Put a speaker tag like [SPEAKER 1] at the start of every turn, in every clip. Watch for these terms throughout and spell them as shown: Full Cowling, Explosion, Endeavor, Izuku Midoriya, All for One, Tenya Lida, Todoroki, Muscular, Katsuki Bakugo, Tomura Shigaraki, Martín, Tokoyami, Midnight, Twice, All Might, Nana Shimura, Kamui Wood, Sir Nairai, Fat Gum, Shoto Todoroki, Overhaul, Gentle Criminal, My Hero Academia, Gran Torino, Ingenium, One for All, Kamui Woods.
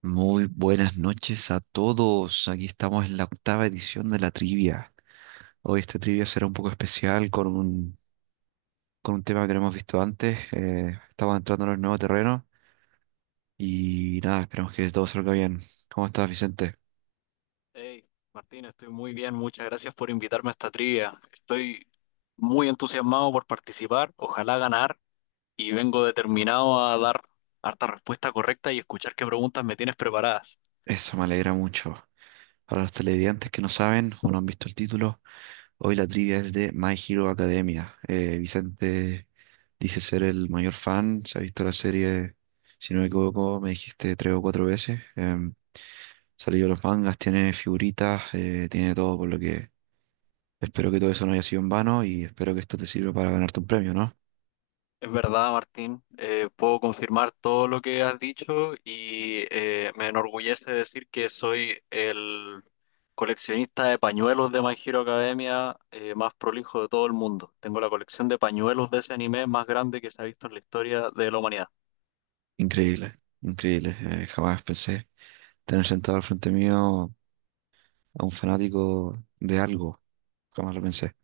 [SPEAKER 1] Muy buenas noches a todos. Aquí estamos en la octava edición de la trivia. Hoy esta trivia será un poco especial con con un tema que no hemos visto antes. Estamos entrando en el nuevo terreno y nada, esperamos que todo salga bien. ¿Cómo estás, Vicente?
[SPEAKER 2] Hey, Martín, estoy muy bien. Muchas gracias por invitarme a esta trivia. Estoy muy entusiasmado por participar, ojalá ganar, y vengo determinado a dar harta respuesta correcta y escuchar qué preguntas me tienes preparadas.
[SPEAKER 1] Eso me alegra mucho. Para los televidentes que no saben o no han visto el título, hoy la trivia es de My Hero Academia. Vicente dice ser el mayor fan, se ha visto la serie, si no me equivoco, me dijiste tres o cuatro veces. Salido los mangas, tiene figuritas, tiene todo, por lo que espero que todo eso no haya sido en vano y espero que esto te sirva para ganarte un premio, ¿no?
[SPEAKER 2] Es verdad, Martín, puedo confirmar todo lo que has dicho y me enorgullece decir que soy el coleccionista de pañuelos de My Hero Academia más prolijo de todo el mundo. Tengo la colección de pañuelos de ese anime más grande que se ha visto en la historia de la humanidad.
[SPEAKER 1] Increíble, increíble. Jamás pensé tener sentado al frente mío a un fanático de algo. Jamás lo pensé.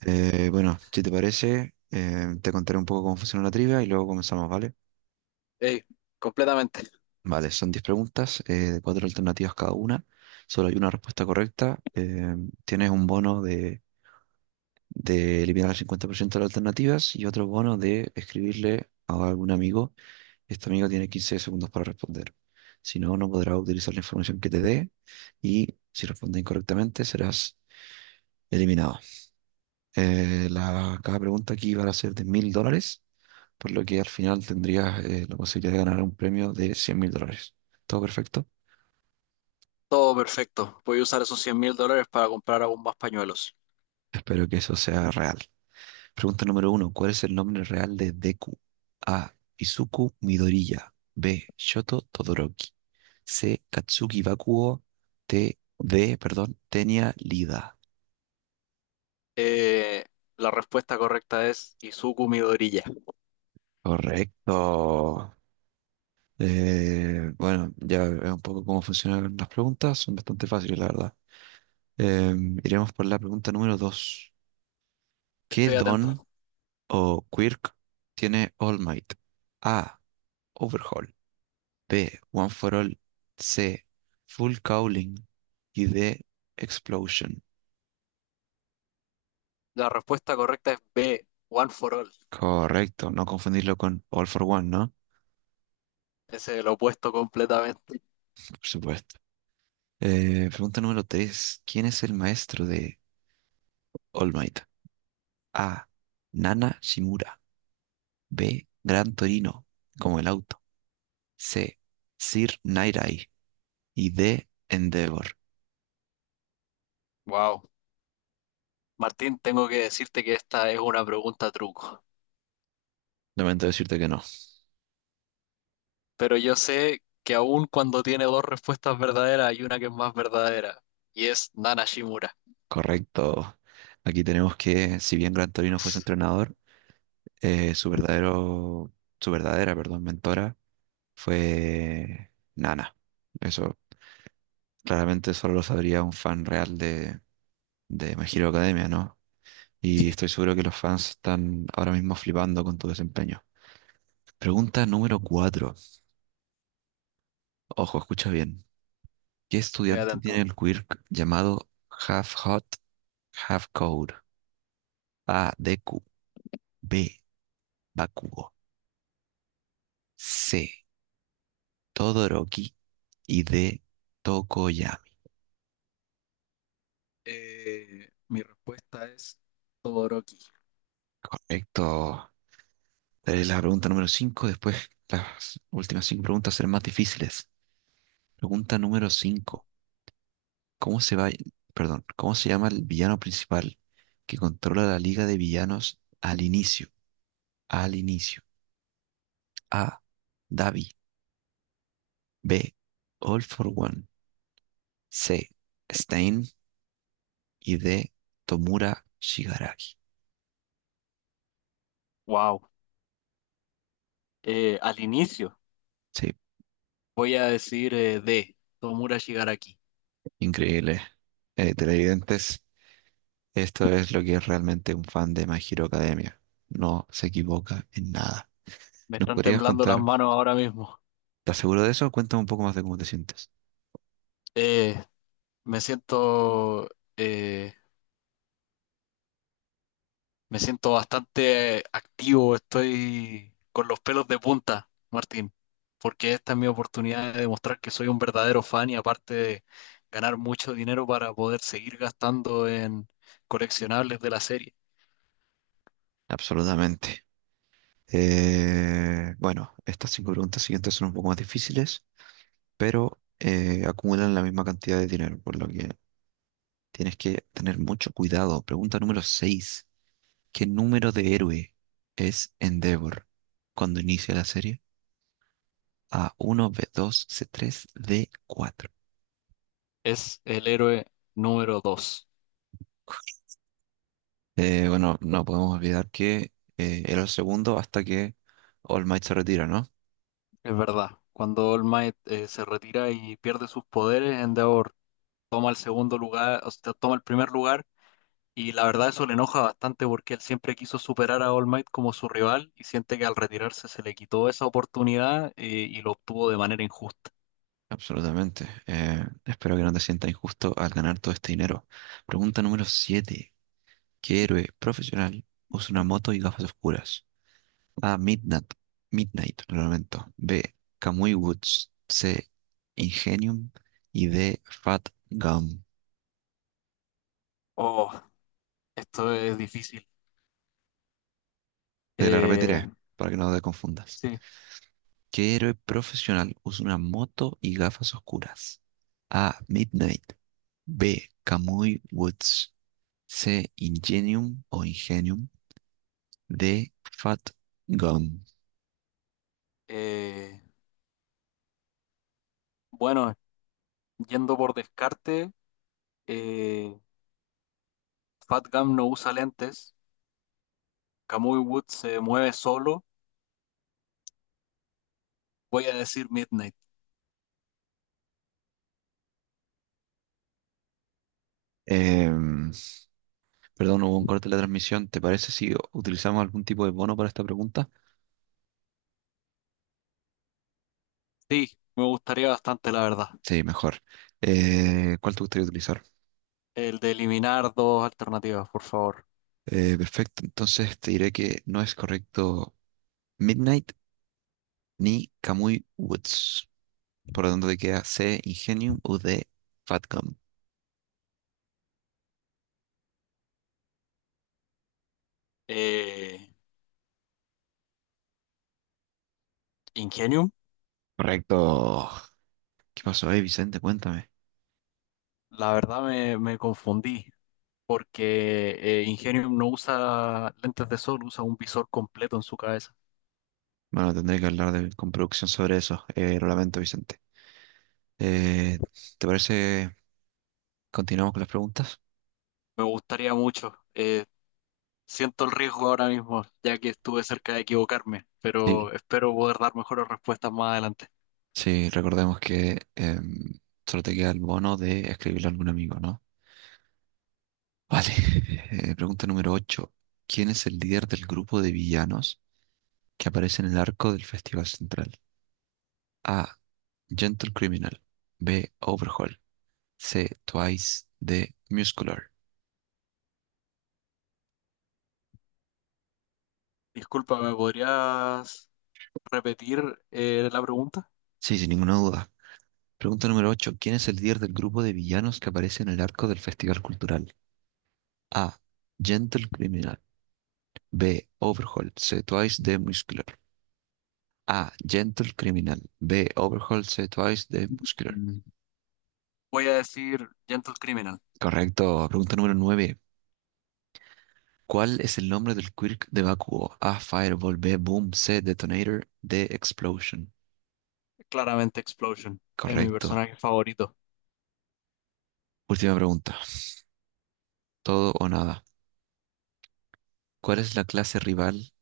[SPEAKER 1] Bueno, si te parece, te contaré un poco cómo funciona la trivia y luego comenzamos, ¿vale?
[SPEAKER 2] Ey, completamente,
[SPEAKER 1] Vale, son 10 preguntas, de cuatro alternativas cada una. Solo hay una respuesta correcta. Tienes un bono de eliminar el 50% de las alternativas y otro bono de escribirle a algún amigo. Este amigo tiene 15 segundos para responder. Si no, no podrá utilizar la información que te dé y si responde incorrectamente serás eliminado. Cada pregunta aquí va a ser de $1.000, por lo que al final tendrías la posibilidad de ganar un premio de 100 mil dólares. ¿Todo perfecto?
[SPEAKER 2] todo perfecto. Voy a usar esos 100.000 dólares para comprar aún más pañuelos.
[SPEAKER 1] Espero que eso sea real. Pregunta número uno. ¿Cuál es el nombre real de Deku? A. Izuku Midoriya. B. Shoto Todoroki. C. Katsuki Bakugo. T. D. Perdón. Tenya Lida.
[SPEAKER 2] Eh, la respuesta correcta es Izuku Midoriya.
[SPEAKER 1] Correcto. Bueno, ya es un poco cómo funcionan las preguntas. Son bastante fáciles, la verdad. Iremos por la pregunta número dos. ¿Qué
[SPEAKER 2] Estoy
[SPEAKER 1] don
[SPEAKER 2] atento.
[SPEAKER 1] o quirk tiene All Might? A. Overhaul. B. One for All. C. Full Cowling. Y D. Explosion.
[SPEAKER 2] La respuesta correcta es B, One for All.
[SPEAKER 1] Correcto, no confundirlo con All for One, ¿no?
[SPEAKER 2] Ese es el opuesto completamente.
[SPEAKER 1] Por supuesto. Pregunta número 3: ¿Quién es el maestro de All Might? A. Nana Shimura. B. Gran Torino, como el auto. C. Sir Nairai. Y D. Endeavor.
[SPEAKER 2] Wow. Martín, tengo que decirte que esta es una pregunta truco.
[SPEAKER 1] Lamento decirte que no.
[SPEAKER 2] Pero yo sé que aún cuando tiene dos respuestas verdaderas, hay una que es más verdadera. Y es Nana Shimura.
[SPEAKER 1] Correcto. Aquí tenemos que, si bien Gran Torino fuese entrenador, eh, su verdadero, su verdadera, perdón, mentora fue Nana. Eso claramente solo lo sabría un fan real de My Hero Academia, ¿no? Y
[SPEAKER 2] Sí,
[SPEAKER 1] estoy seguro que los fans están ahora mismo flipando con tu desempeño. Pregunta número cuatro. Ojo, escucha bien. ¿Qué
[SPEAKER 2] estoy
[SPEAKER 1] estudiante tiene
[SPEAKER 2] atento.
[SPEAKER 1] el quirk llamado Half Hot, Half Cold? A. Deku. B. Bakugo. C. Todoroki. Y D. Tokoyami.
[SPEAKER 2] Mi respuesta es Todoroki.
[SPEAKER 1] Correcto. Daré la pregunta número 5, después las últimas cinco preguntas serán más difíciles. Pregunta número 5. ¿Cómo se va, Perdón, ¿cómo se llama el villano principal que controla la liga de villanos al inicio? Al inicio. A. Davi. B. All for One. C. Stein. Y D. Tomura Shigaraki.
[SPEAKER 2] Wow. Al inicio
[SPEAKER 1] Sí,
[SPEAKER 2] voy a decir D, Tomura Shigaraki.
[SPEAKER 1] increíble. Televidentes, esto es lo que es realmente un fan de My Hero Academia. No se equivoca en nada.
[SPEAKER 2] Me
[SPEAKER 1] ¿Nos
[SPEAKER 2] están
[SPEAKER 1] podrías
[SPEAKER 2] temblando las
[SPEAKER 1] contar?
[SPEAKER 2] manos ahora mismo.
[SPEAKER 1] ¿Estás seguro de eso? Cuéntame un poco más de cómo te sientes.
[SPEAKER 2] Eh, me siento, eh, me siento bastante activo. Estoy con los pelos de punta, Martín, porque esta es mi oportunidad de demostrar que soy un verdadero fan y aparte de ganar mucho dinero para poder seguir gastando en coleccionables de la serie.
[SPEAKER 1] Absolutamente. Bueno, estas cinco preguntas siguientes son un poco más difíciles, pero acumulan la misma cantidad de dinero, por lo que tienes que tener mucho cuidado. Pregunta número 6: ¿Qué número de héroe es Endeavor cuando inicia la serie? A uno, b dos, c tres, d cuatro.
[SPEAKER 2] Es el héroe número 2.
[SPEAKER 1] Bueno, no podemos olvidar que era el segundo hasta que All Might se retira, ¿no?
[SPEAKER 2] Es verdad, cuando All Might se retira y pierde sus poderes, Endeavor toma el segundo lugar, o sea, toma el primer lugar, y la verdad eso le enoja bastante porque él siempre quiso superar a All Might como su rival y siente que al retirarse se le quitó esa oportunidad y lo obtuvo de manera injusta.
[SPEAKER 1] Absolutamente. Espero que no te sientas injusto al ganar todo este dinero. Pregunta número siete. ¿Qué héroe profesional usa una moto y gafas oscuras? A. Midnight. Midnight, lo lamento. B. Kamui Woods. C. Ingenium. Y D. Fat Gum.
[SPEAKER 2] Oh, esto es difícil.
[SPEAKER 1] Te la repetiré
[SPEAKER 2] Eh,
[SPEAKER 1] para que no te confundas.
[SPEAKER 2] sí.
[SPEAKER 1] ¿Qué héroe profesional usa una moto y gafas oscuras? A. Midnight. B. Kamui Woods. C. Ingenium o Ingenium. De Fat Gum.
[SPEAKER 2] eh, bueno, yendo por descarte, eh, Fat Gum no usa lentes, Kamui Wood se mueve solo, voy a decir Midnight.
[SPEAKER 1] Em, Perdón, hubo un corte de la transmisión. ¿Te parece si utilizamos algún tipo de bono para esta pregunta?
[SPEAKER 2] Sí, me gustaría bastante, la verdad.
[SPEAKER 1] Sí, mejor. ¿Cuál te gustaría utilizar?
[SPEAKER 2] El de eliminar dos alternativas, por favor.
[SPEAKER 1] Perfecto, entonces te diré que no es correcto Midnight ni Kamui Woods. Por lo tanto, te queda C, Ingenium o D, Fatcom.
[SPEAKER 2] Eh, Ingenium,
[SPEAKER 1] Correcto. ¿Qué pasó ahí, Vicente? Cuéntame.
[SPEAKER 2] la verdad me confundí, porque Ingenium no usa lentes de sol, usa un visor completo en su cabeza.
[SPEAKER 1] Bueno, tendré que hablar con producción sobre eso. Lo lamento, Vicente. Eh, ¿Te parece? Continuamos con las preguntas.
[SPEAKER 2] Me gustaría mucho. Siento el riesgo ahora mismo, ya que estuve cerca de equivocarme, pero
[SPEAKER 1] Sí,
[SPEAKER 2] espero poder dar mejores respuestas más adelante.
[SPEAKER 1] sí, recordemos que solo te queda el bono de escribirle a algún amigo, ¿no? Vale. Pregunta número 8. ¿Quién es el líder del grupo de villanos que aparece en el arco del Festival Central? A. Gentle Criminal. B. Overhaul. C. Twice. D. Muscular.
[SPEAKER 2] Disculpa, ¿me podrías repetir la pregunta?
[SPEAKER 1] Sí, sin ninguna duda. Pregunta número 8. ¿Quién es el líder del grupo de villanos que aparece en el arco del Festival Cultural? A. Gentle Criminal. B. Overhaul. C. Twice. D. Muscular. A. Gentle Criminal. B. Overhaul C. Twice de Muscular.
[SPEAKER 2] Mm. Voy a decir Gentle Criminal.
[SPEAKER 1] Correcto. Pregunta número 9. ¿Cuál es el nombre del quirk de Bakugo? A. Fireball. B. Boom. C. Detonator. D. Explosion.
[SPEAKER 2] Claramente Explosion es mi
[SPEAKER 1] Correcto.
[SPEAKER 2] personaje favorito.
[SPEAKER 1] Última pregunta. Todo o nada. ¿Cuál es la clase rival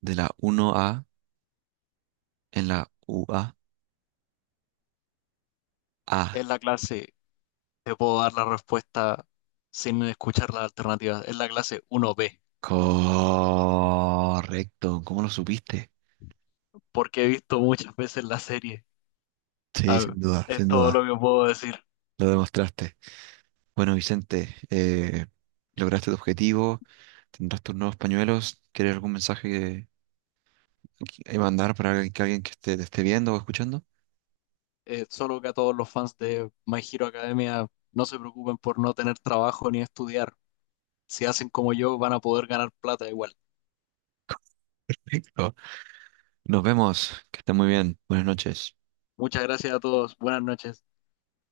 [SPEAKER 1] de la 1A en la UA? A.
[SPEAKER 2] En la clase te puedo dar la respuesta sin escuchar las alternativas. Es la clase 1B,
[SPEAKER 1] A? Correcto. ¿Cómo lo supiste?
[SPEAKER 2] porque he visto muchas veces la serie.
[SPEAKER 1] Sí,
[SPEAKER 2] A ver,
[SPEAKER 1] sin duda,
[SPEAKER 2] es
[SPEAKER 1] sin
[SPEAKER 2] todo lo
[SPEAKER 1] duda.
[SPEAKER 2] que puedo decir.
[SPEAKER 1] Lo demostraste. Bueno, Vicente, lograste tu objetivo, tendrás tus nuevos pañuelos. ¿Quieres algún mensaje que mandar para que alguien que esté, te esté viendo o escuchando?
[SPEAKER 2] Solo que a todos los fans de My Hero Academia no se preocupen por no tener trabajo ni estudiar. Si hacen como yo, van a poder ganar plata igual.
[SPEAKER 1] Perfecto. Nos vemos, que esté muy bien. Buenas noches.
[SPEAKER 2] Muchas gracias a todos. Buenas noches.